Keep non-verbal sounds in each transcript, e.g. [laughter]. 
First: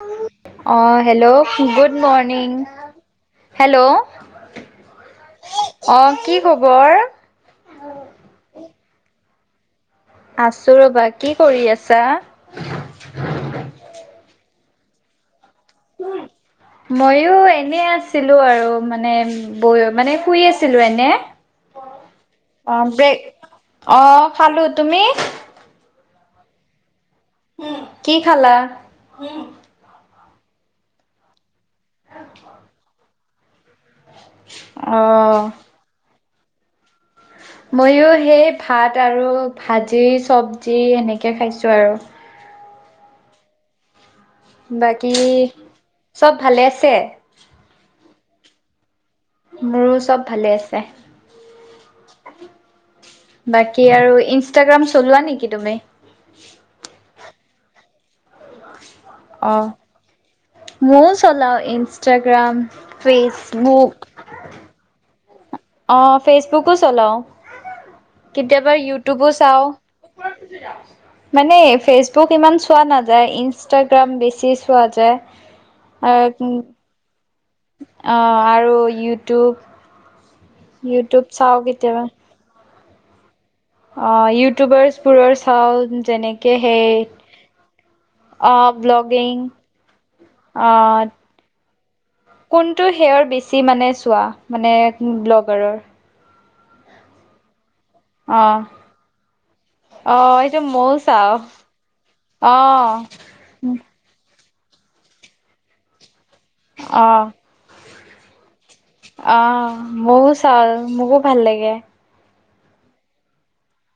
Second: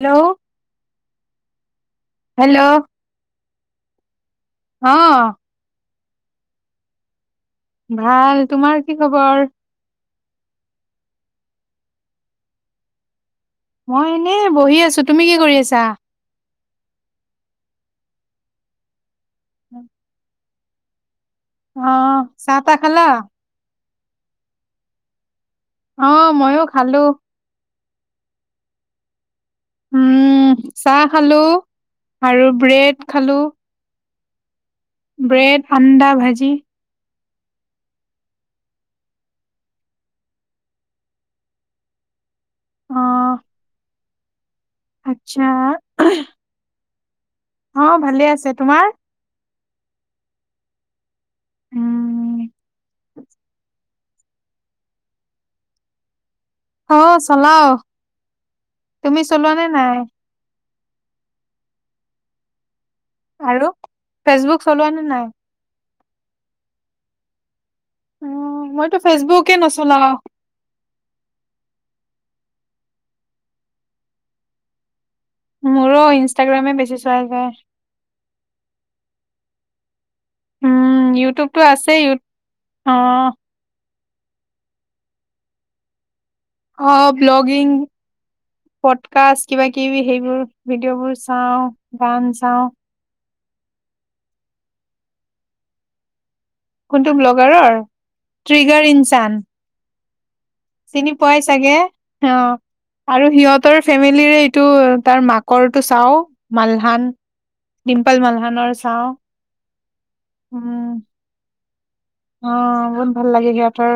Hello. অ hello good morning hello hello. অ'। অ' কি খবৰ? ভাল, তোমাৰ কি খবৰ? আছোঁ ৰৱা কি কৰি আছা? মই এনেই বহি আছোঁ, তুমি কি কৰি আছা? মইয়ো এনে আছিলো আৰু মানে ব মানে শুই আছি ছিলো এনে। অ' চাহ তাহ অ', খালা? ব্ৰেক অ' খালোঁ, তুমি? অ' মইয়ো খালোঁ। কি খালা? উম চাহ খালোঁ আৰু ব্ৰেড খালোঁ। অ'। ব্ৰেড আণ্ডা ভাজি। মইও সেই ভাত আৰু ভাজি চবজি এনেকৈ খাইছোঁ আৰু। অ'। বাকী আচ্ছা চব ভালে আছে? অ' ভালে আছে, তোমাৰ? মোৰো চব ভালে আছে, বাক উম বাকী আৰু ইনষ্টাগ্ৰাম চলোৱা নেকি তুমি? অ চলাও তুমি চলোৱা নে নাই। মই চলাও ইনষ্টাগ্ৰাম, আৰু ফেচবুক। ফেচবুক চলোৱা নে নাই। অঁ ফেচবুকো চলাওঁ উম কেতিয়াবা মইতো ইউটিউবো ফেচবুকে চাওঁ। নচলাও হেততেইকা। মানে ফেচবুক ইমান চোৱা নাযায় ইনষ্টাগ্ৰাম বেছি চোৱা যায়। মোৰো ইনষ্টাগ্ৰামে বেছি চোৱা যায়। অ আৰু ইউটিউব। উম ইউটিউব চাওঁ ইউটিউবটো আছেই কেতিয়াবা ইউ অ। অ ইউটিউবাৰ্চ বোৰৰ চাও যেনেক। অ ব্লগিং। অ ব্লগিং পডকাষ্ট কিবা কিবি সেইবোৰ অ ভিডিঅ'বোৰ চাওঁ গান চাওঁ। সেয়াৰ বেছি মানে চোৱা মানে ব্লগাৰৰ। কোনটো ব্লগাৰৰ অ ট্ৰিগাৰ ইনচান। অ এইটোমো। চিনি পোৱাই চাগে অ আৰু সিহঁত। তৰ ফেমিলিৰে এইটো তাৰ মাকৰটো চাও অ মালহান। অ ডিম্পল মালহানৰ চাওঁ। অ মইয়ো চাওঁ উম, মোকো ভাল লাগে। অ বহুত ভাল লাগে সিহঁতৰ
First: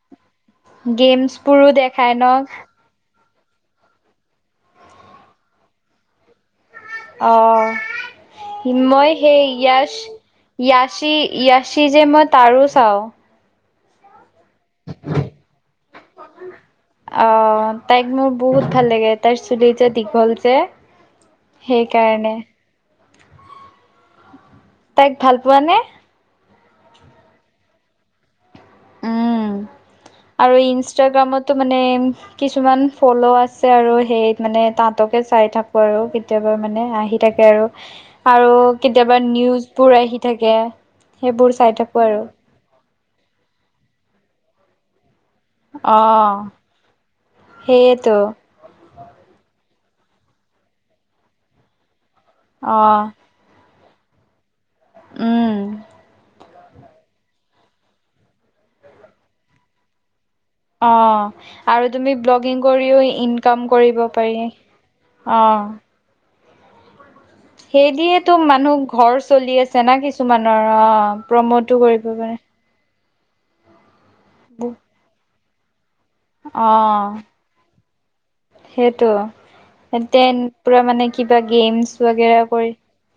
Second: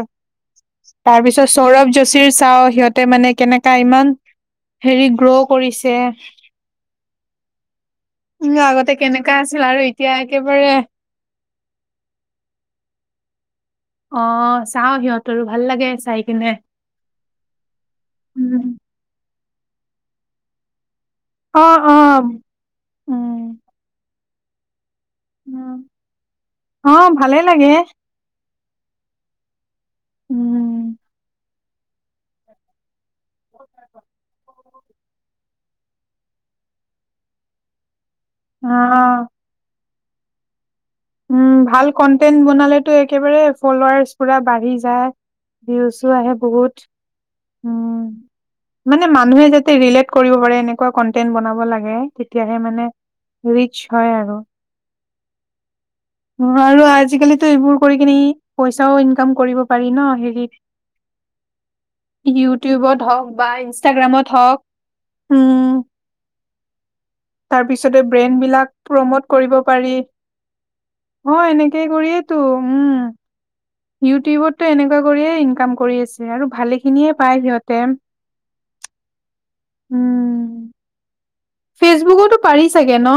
তাৰ গেমছ পিছত বোৰো সৌৰভ দেখাই ন যোশীৰ চাও সিহঁত। তে মানে কেনেকা ইমান হেৰি গ্ৰ' কৰিছে। অ উম, আগতে মই কেনেকা সেই আছিল আৰু ইয়াশ এতিয়া একেবাৰে ইয়াশী। ইয়চি যে মই তাৰো চাওঁ। অ চাও সিহঁতৰো ভাল লাগে চাই কিনে। অহ তাইক মোৰ উম বহুত ভাল লাগে তাইৰ চুলি যে দীঘল যে। অঅঅঅ সেইকাৰণে উম। তাইক ভাল পোৱা উম, নে? অ ভালে লাগে। উম আৰু উম ইনষ্টাগ্ৰামতো মানে কিছুমান। ফলো আছে আৰু সেই মানে তাত। পতকে চাই থাকো আৰু কেতিয়াবা মানে আহি থাকে আৰু আৰু অ কেতিয়াবা নিউজ। বোৰ আহি থাকে। সেইবোৰ উম চাই ভাল থাকোঁ আৰু কন্টেন্ট বনালেতো একেবাৰে ফলোৱাৰাৰ্চ পুৰা বাঢ়ি যায়। ভিউচচো আহে অ' বহুত উম। সেইয়েতো মানে মানুহে যাতে ৰিলেট কৰিব পাৰে এনেকুৱা কন্টেন্ট বনাব লাগে তেতিয়াহে মানে। অ' ৰিচ হয় আৰু উম। আৰু আজিকালিতো এইবোৰ কৰি কিনি পইচাও ইনকাম কৰিব পাৰি ন হেৰিত। অহ আৰু তুমি ব্লগিং ইউটিউবত কৰিও হওক বা ইনকাম কৰিব ইনষ্টাগ্ৰামত পাৰি। হওক অঁ। উম, তাৰপিছতে সেইদিয়েতো ব্ৰেণ্ড বিলাক মানুহ ঘৰ প্ৰমট কৰিব চলি আছে না পাৰি। কিছুমানৰ অ অ', প্ৰমোটো এনেকে কৰিব পাৰে। কৰিয়েতো উম, ইউটিউবতো এনেকুৱা কৰিয়ে ইনকাম কৰি আছে আৰু ভালেখিনিয়ে অ' পায় সিহঁতে। সেইটো এ উম, পুৰা মানে কিবা গেমচ বাগেৰা কৰি। থাকে ন।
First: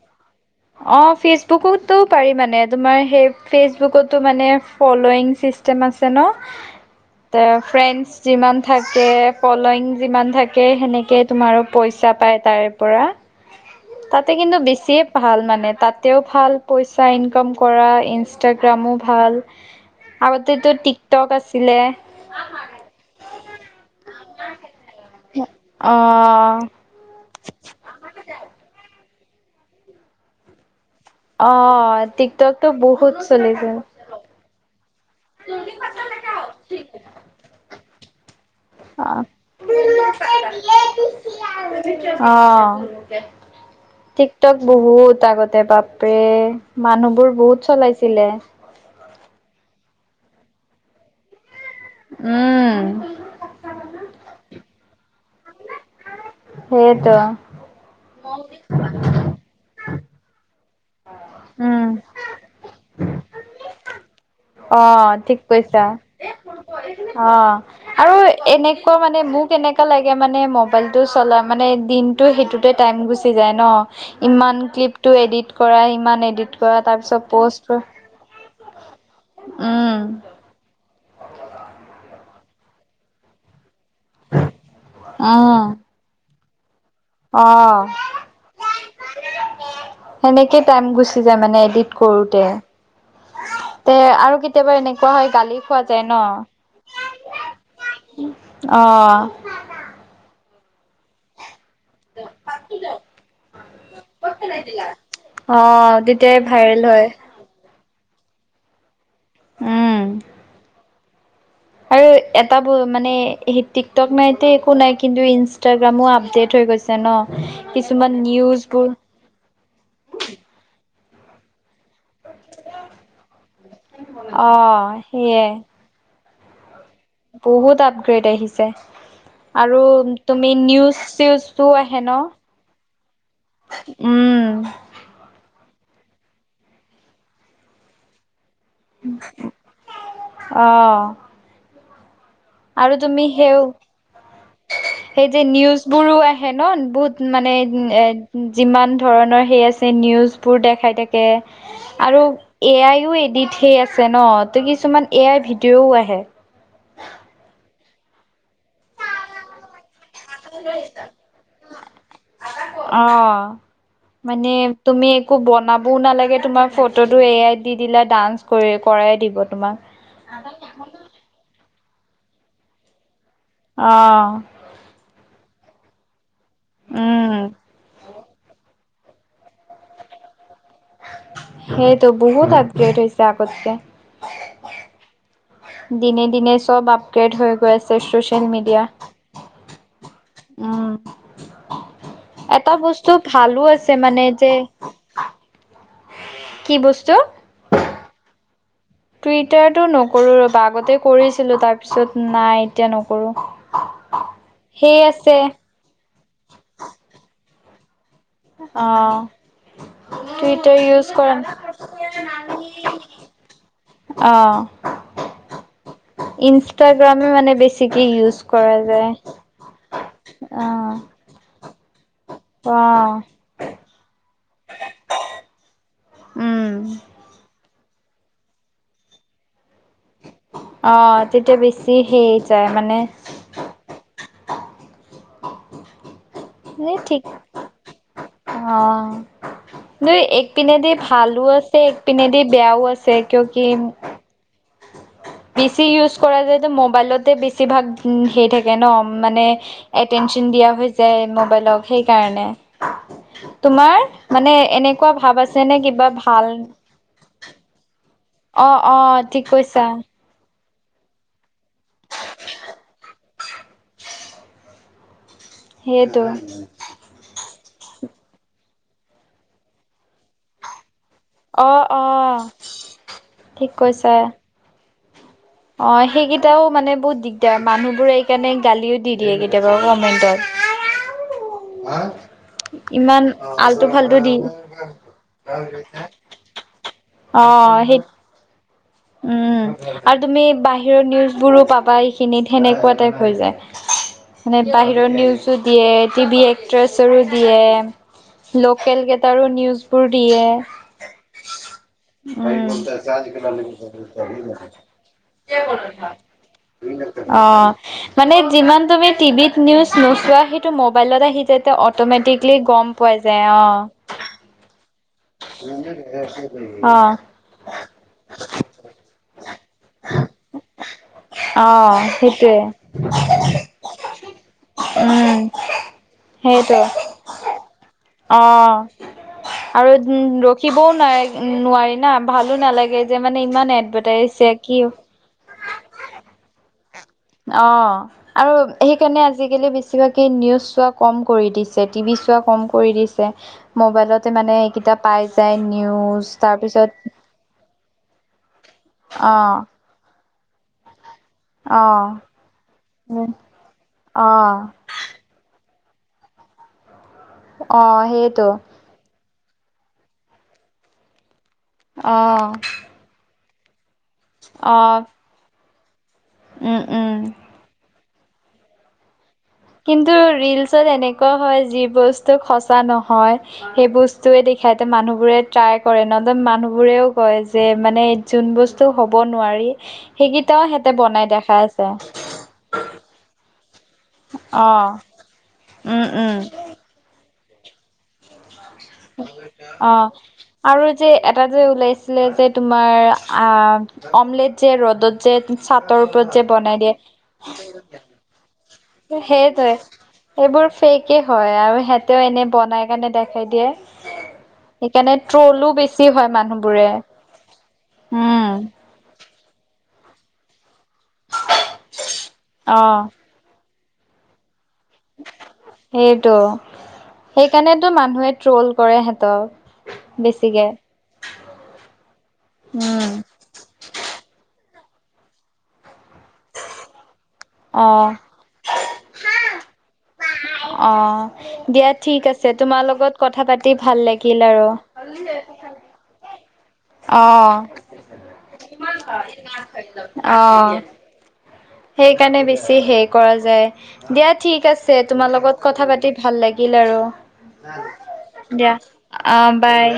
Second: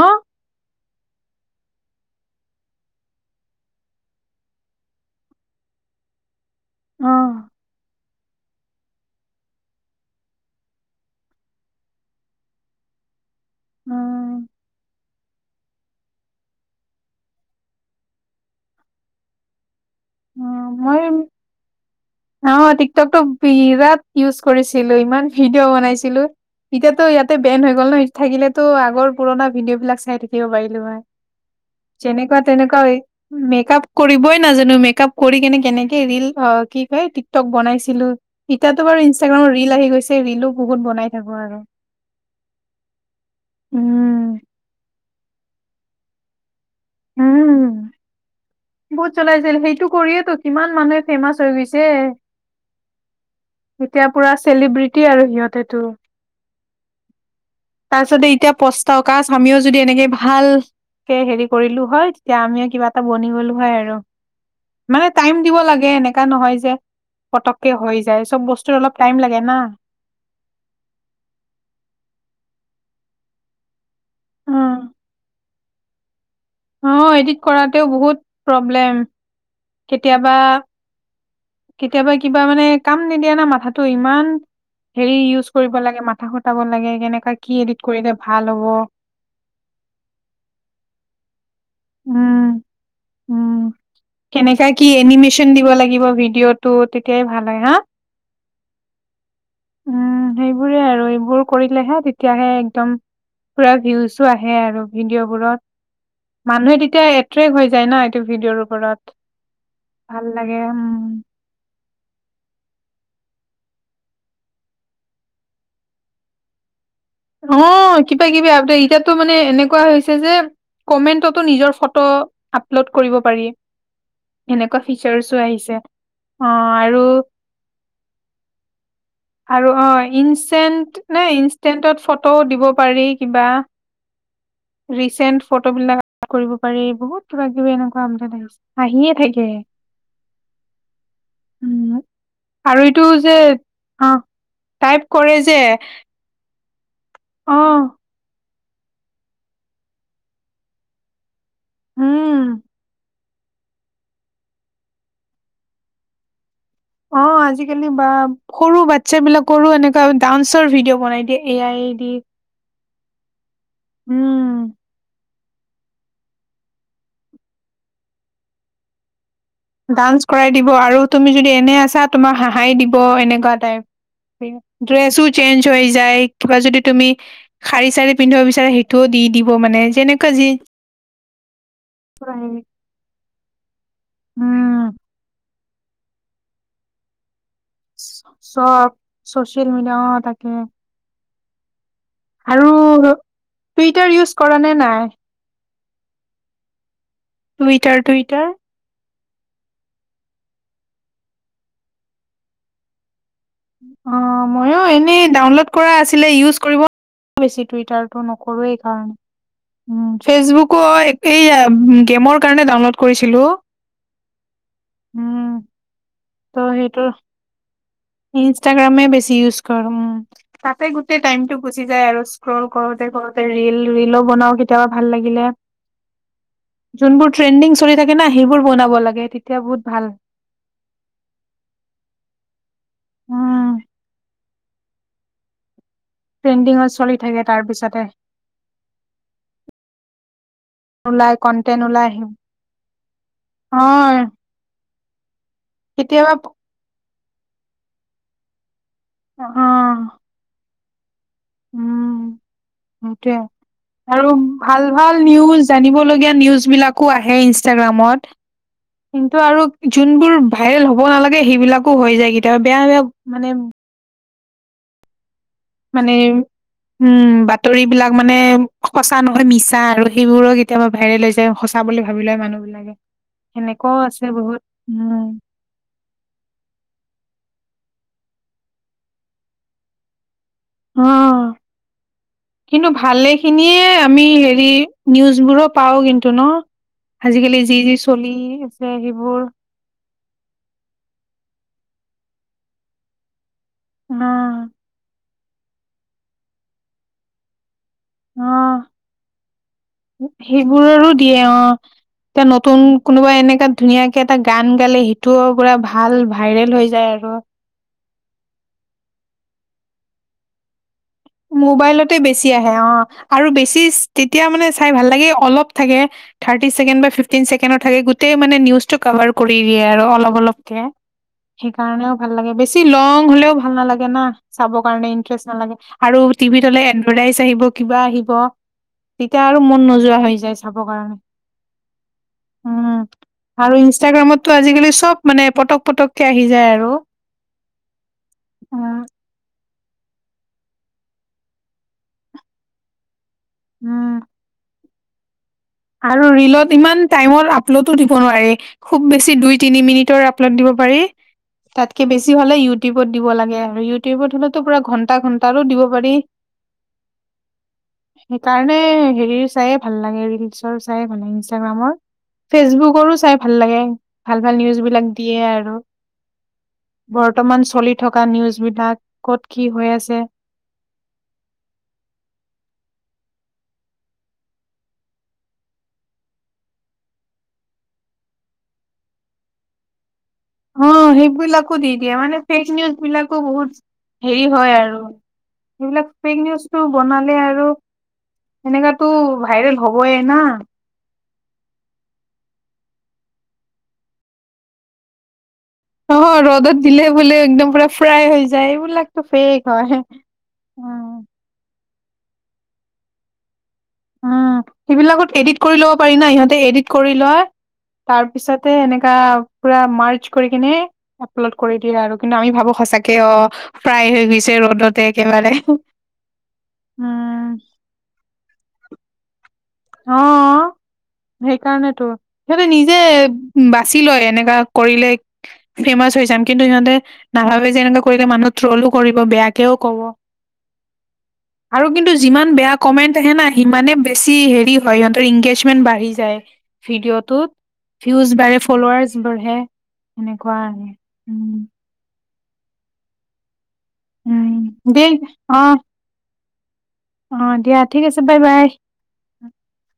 অ ফেচবুকোতো পাৰি মানে তোমাৰ সেই ফেচবুকতো মানে ফলোইং কৰি। [unintelligible] আছে ন, তে অ', ফ্ৰেন্স যিমান থাকে, ফলয়িং যিমান থাকে, সেনেকেই তোমাৰো পইচা পায় তাৰে পৰা। তাতে অ', কিন্তু বেছিয়ে ভাল মানে, তাতেঁও ভাল পইচা ইনকাম কৰা ইনষ্টাগ্ৰামো ভাল। আগতেতো অ', মই টিকটক আছিলে। অ', টিকটক টো বিৰাট ভিউজ কৰিছিলো, ইমান ভিডিঅ' অ বনাইছিলো। এতিয়াতো ইয়াতে বেন হৈ গ'ল নহয়, থাকিলেতো আগৰ পুৰণা ভিডিঅ' বিলাক চাই থাকিব পাৰিলো হয়। অ যেনেকুৱা টিকটকটো তেনেকুৱা, এই বহুত মেকাপ চলিছিল কৰিবই নাজানো, মেক আপ কৰি কেনে কেনেকে ৰিল অ' কি কয় টিকটক বনাইছিলো ইয়াতো অ', বাৰু ইনষ্টাগ্ৰামত ৰিল আহি গৈছে, ৰিলো বহুত বনাই থাকো আৰু। অ', উম টিকটক বহুত আগতে বাপৰে, মানুহবোৰ বহুত উম চলাইছিলে। বহুত চলাইছিল, সেইটো কৰিয়েতো কিমান মানুহে ফেমাচ হৈ গৈছে। উম, এতিয়া পুৰা চেলিব্ৰিটি আৰু সিহঁতেটো। সেয়েটো। তাৰপিছতে এতিয়া পস্তাওঁ, কাচ আমিও যদি এনেকে ভাল কে হেৰি উম। কৰিলো হয়, তেতিয়া আমিও কিবা এটা বনি গ'লো হয় আৰু। মানে অ', টাইম ঠিক দিব কৈছা, লাগে এনেকা নহয় যে আহ, পতককে হৈ আৰু যায় চব বস্তুৰ এনেকুৱা অলপ টাইম মানে লাগে মোক না এনে লাগে মানে মোক দিনটো চলাই মানে, দিনটো সেইটোতে টাইম গুছি যায় ন, ইমান উম ক্লিপটো এদিট কৰা ইমান এডিট কৰা অ', তাৰপিছত এডিট প'ষ্ট কৰাতোঁ বহুত প্ৰব্লেম, উম, কেতিয়াবা কেতিয়াবা কিবা মানে কাম নিদিয়া না মাথাটো ইমান, হেৰি ইউজ উম, কৰিব লাগে মাথা খটাব লাগে, কেনেকা কি অ'। এডিট কৰিলে ভাল হ'ব। সেনেকে টাইম গুচি যায় মানে এদিট কৰোতে। উম উম তে' আৰু কেনেকা কেতিয়াবা কি এনেকুৱা হ'য় এনিমেচন গালি দিব খোৱা লাগিব যায় ন। ভিডিঅ'টো তেতিয়াই ভাল হয় হা অ'। উম, সেইবোৰে আৰু এইবোৰ কৰিলেহে তেতিয়াহে একদম, পুৰা ভিউজো আহে আৰু ভিডিঅ' বোৰত। অ' তেতিয়া মানুহে তেতিয়া এট্ৰেক্ট হৈ যায় ন এইটো ভিডিঅ'ৰ ওপৰত, উম ভাল লাগে উম। আৰু এটা ব' মানে সেই টিকটক নাই তে একো নাই, কিন্তু ইনষ্টাগ্ৰামো আপডেট হৈ গৈছে ন। অ' কিছুমান কিবা কিবি আপডেত নিউজবোৰ এতিয়াতো মানে এনেকুৱা হৈছে যে, কমেন্টতো নিজৰ ফ ত' আপলোড কৰিব পাৰি, সেনেকোৱা অ' ফিউচাৰও সেয়ে আহিছে। অ', আৰু বহুত আপগ্ৰেড আহিছে, আৰু অ', তুমি ইনষ্টেণ্ট নিউজ নে চউজো ইনষ্টেণ্টত আহে ন ফটো দিব পাৰি কিবা। উম ৰিচেণ্ট ফটো বিলাক [unintelligible] কৰিব পাৰি, বহুত কিবা কিবি এনেকুৱা আপডেট আহিছে। আহিয়ে থাকে, অ' উম। আৰু এইটো তুমি যে সেওঁ, অ', টাইপ সেই কৰে যে নিউজ বোৰো আহে ন বহুত মানে অ', যিমান ধৰণৰ সেই আছে নিউজবোৰ দেখাই থাকে হে, আৰু, উম, এ আইও এডিট সেই আ আছে ন ত' কিছুমান এ আই ভিডিঅ'ও আহে। অ', আজিকালি বা সৰু বাচ্ছা বিলাকৰো এনে ডান্সৰ ভিডিঅ' বনাই দিয়ে এ আই দি। অ উম, মানে তুমি একো বনাবও নালাগে তোমাৰ ফটোটো এয়াই দি দিলা ডান্স কৰি কৰাই দিব। তোমাক ডান্স কৰাই দিব আৰু তুমি যদি এনে আছা তোমাক হাঁহাই দিব এনেকুৱা অ টাইপ। ড্ৰেছো চেঞ্জ হৈ যায় কিবা যদি তুমি উম শাৰী চাৰী পিন্ধিব বিচাৰা সেই টো দি দিব মানে যেনেকুৱা যি সেইটো বহুত আপগ্ৰেট হৈছে আগতকে। উম। দিনে দিনে চব আপগ্ৰেড হৈ গৈ আছ ছে ছচিয়েল মিডিয়া চব চচিয়েল মিডিয়া অ' তাকে উম। আৰু এটা বস্তু ভালো আছে টুইটাৰ মানে ইউজ যে কৰা নে নাই? কি বস্তু? Twitter Twitter. টুইটাৰটো নকৰোঁ ৰ'বা আগতে কৰিছিলো তাৰপিছত নাই এতিয়া নকৰোঁ। অ ময়ো সেই এনেই আছে ডাউনলোড কৰা আছিলে ইউজ কৰিব বেছি টুইটাৰ। টো নকৰো এই কাৰণ। অ' উম ফেচবুকো টুইটাৰ ইউজ কৰা এইয়া গেমৰ কাৰণে ডাউনলোড কৰিছিলো। অ ত' সেইটো ইনষ্টাগ্ৰামে মানে বেছ ইনষ্টাগ্ৰামে বেছি ইউজ কৰো উম তাতে অ' গোটেই টাইম টো গুচি যায় আৰু স্ক্ৰল কৰোতে অ' কৰোতে ৰিল ৰিলো বনাও কেতিয়াবা ভাল লাগিলে। উম। যোনবোৰ ট্ৰেণ্ডিং চলি থাকে না সেইবোৰ বনাব লাগে তেতিয়া বহুত ভাল। অ তেতিয়া বেছি সেই যায় মানে উম। ট্ৰেণ্ডিঙত এই চলি ঠিক থাকে তাৰ পিছতে। অ দুই এক ইপিনেদি ওলাই ভালো আছে কন্টেন্ট এক ওলাই আহিম ইপিনেদি বেয়াও আছে কিয় কি। অ বেছি ইউজ কেতিয়াবা কৰা যায় ত' মোবাইলতে বেছিভাগ হেই থাকে ন অ মানে এটেনশ্যন দিয়া হৈ যায় মোবাইলক সেইকাৰণে। সেইটোৱে তোমাৰ আৰু মানে ভাল এনেকুৱা ভাল ভাৱ আছে নিউজ নে কিবা জানিবলগীয়া ভাল নিউজ বিলাক কো আহে ইনষ্টাগ্ৰামত অ অ কিন্তু ঠিক আৰু কৈছা যোনবোৰ ভাইৰেল হ'ব নালাগে সেইবিলাকো হৈ যায় কেতিয়াবা বেয়া বেয়া মানে। মানে সেইটো উম, বাতৰি বিলাক মানে সঁচা নহয় মিছা আৰু সেইবোৰো কেতিয়াবা ভাইৰেল হৈছ ছে, অ সঁচা অ বুলি ভাবি লয় মানুহ বিলাকে ঠিক সেনেকুৱাও কৈছা আছে বহুত উম অ' সেইকেইটাও মানে বহুত দিগদাৰ মানুহবোৰে এইকাৰণে গালিও দি দিয়ে কেতিয়াবা কমেন্টত। অ'। হা'। কিন্তু ভালে খিনিয়ে আমি হেৰি নিউজ বোৰো পাওঁ কিন্ টো ন, অ আজিকালি যি যি সেই চলি আছে সেইবোৰ। উম আৰু তুমি বাহিৰৰ নিউজবোৰো পাবা এইখিনিত সেনেকুৱা টাইপ হৈ অ যায়। মানে বাহিৰৰ নিউজো দিয়ে টিভি এক্ট্ৰেচৰো অ দিয়ে লোকেল কেইটাৰো নিউজ বোৰ দিয়ে সেইবোৰৰো দিয়ে অ এতিয়া উম। নতুন কোনোবা এনেকা ধুনীয়াকে এটা গান গালে সিটো পুৰা ভাল ভাইৰেল হৈ যায়। আৰু অ' মানে যিমান তুমি টিভিত নিউজ নোচোৱা সেইটো মোবাইলত আহি আহি যায় তেতিয়া মোবাইলতে বেছি অট'মেটিকলি আহে গ'ম অ পোৱা আৰু যায় অ' বেছি চ- তেতিয়া মানে চাই ভাল লাগে, অলপ থাকে। থাৰ্টি ছেকেণ্ড বা অ', ফিফটিন ছেকেণ্ড থাকে, গোটেই মানে নিউজটো কাভাৰ কৰি দিয়ে আৰু অলপ অলপকে। অ', সেইকাৰণেও ভাল লাগে, সেইটোৱে বেছি লং হ'লেও ভাল নালাগে না, চাব কাৰণে উম, ইণ্টেৰেষ্ট নালাগে। আৰু টিভিত হ'লে সেইটো এডভা--টাইচ আহিব কিবা আহিব। অ', তিতা আৰু মন নোযোৱা হৈ যায় চাব ৰখিবও কাৰণে, নাই নোৱাৰি না ভালো উম, নালাগে যে মানে ইমান আৰু এডভাৰটাইজ ইনষ্টাগ্ৰামত টো কি আজিকালি চব মানে পটক পটকে আহি যায় আৰু। অ'। আৰু উম সেইকাৰণে আজিকালি বেছিভাগে নিউজ চোৱা কম কৰি দিছে, টিভি চোৱা কম কৰি দিছ উম ম'বাইলতে মানে এইকেইতা পাই যায়, নিউ আৰু ৰিলত ইমান টাইমত আপ আপলোটো দিব নোৱাৰি, খুব বেছি দুই অ', তিনি মিনিটৰ আপলোড দিব পাৰি। তাতকে অ', বেছি ভাল ইউটিউবত দিব লাগে। ইউটিউবত অ', হ'লেতো পুৰা ঘণ্টা ঘ তাৰো দিব পাৰি। অ', সেইটো। সেইকাৰণে হেৰি চাইয়ে ভাল লাগে ৰিলচৰ চাই ভাল লাগে, ইনষ্টাগ্ৰামৰ। অ', ফেচবুকৰো চাই ভাল লাগে। ভাল ভাল নিউজ বিলাক অ', দিয়ে আৰু। উম, উম। বৰ্তমান চলি থকা নিউজ বিলাক। ক'ত কি হ কিন্তু ৰিলচত এনেকুৱা হয়, যি বস্তু সঁচা নহয়। সেই বস্তুয়েদি খাইতে মানুহবোৰে ট্ৰাই কৰে। নতুন মানুহবোৰেও কয় যে মানে যোন বস্তু হ'ব নোৱাৰি, সেইকেইটাও অ' হেতে বনাই দেখা সেইবিলাকো দি আছে। দিয়ে মানে ফেক নিউজ বিলাকো বহুত হেৰি হয় অ', আৰু, উম, সেইবিলাক ফেক উম, নিউজ টো বনালে আৰু সেনেকাতো ভাইৰেল অ'। হ'বয়ে না। আৰু যে এটা যে উলাইছিলে যে তোমাৰ আ অমলেট যে ৰ'দত যে চাটৰ ওপৰত যে বনাই দিয়ে। ফ্ৰায় হৈ যায়ও। সেটোৱে। এইবোৰ উম ফেকে হয়, আৰু হেতেও এনে বনাই কেনে দেখাই দিয়ে। উম, সেইকাৰণে সেইবিলাকত এডিট ট্ৰলো কৰি ল'ব বেছি পাৰি হয় না, ইহঁতে মানুহবোৰে এডিট কৰি লয়। তাৰ উম, পিছতে এনেকা পুৰা মাৰ্চ কৰি কিনে আপলোড কৰি দিয়ে আৰু। কিন্তু আমি ভাবো সচাকে অ' ফ্ৰায় হৈ গৈছে ৰ'দত। সেট', উম সেইকাৰণেতো মানুহে ট্ৰল কৰে হেতক। অ' সেইকাৰণেতো। সিহঁতে নিজে উম, বাছি লয় এনেকা কৰিলে ফেমাচ হৈ যাম। কিন্তু সিহঁতে নাভাবে যে এনেকুৱা অ', কৰিলে মানুহ ট্ৰলো কৰিব, বেয়াকেও কব। অ'। আৰু দিয়া কিন্তু ঠিক যিমান আছে বেয়া তোমাৰ কমেন্ট লগত আহে কথা না পাতি সিমানে ভাল বেছি লাগিল হে আৰু। ৰি হয়, সিহঁতৰ ইংগেজমেন্ট বাঢ়ি যায়, ভিডিঅ'টোত। অ', ভিউজ বাঢ়ে, ফলোৱাৰছ বাঢ়ে সেনেকুৱা অ', আৰু উম। সেইকাৰণে বেছি হে কৰা যায়, দিয়া ঠিক উম আছে। দেই তোমাৰ অ লগত কথা পাতি ভাল লাগিল অ দিয়া ঠিক আছে বাই আৰু বাই দিয়া। অ, বাই।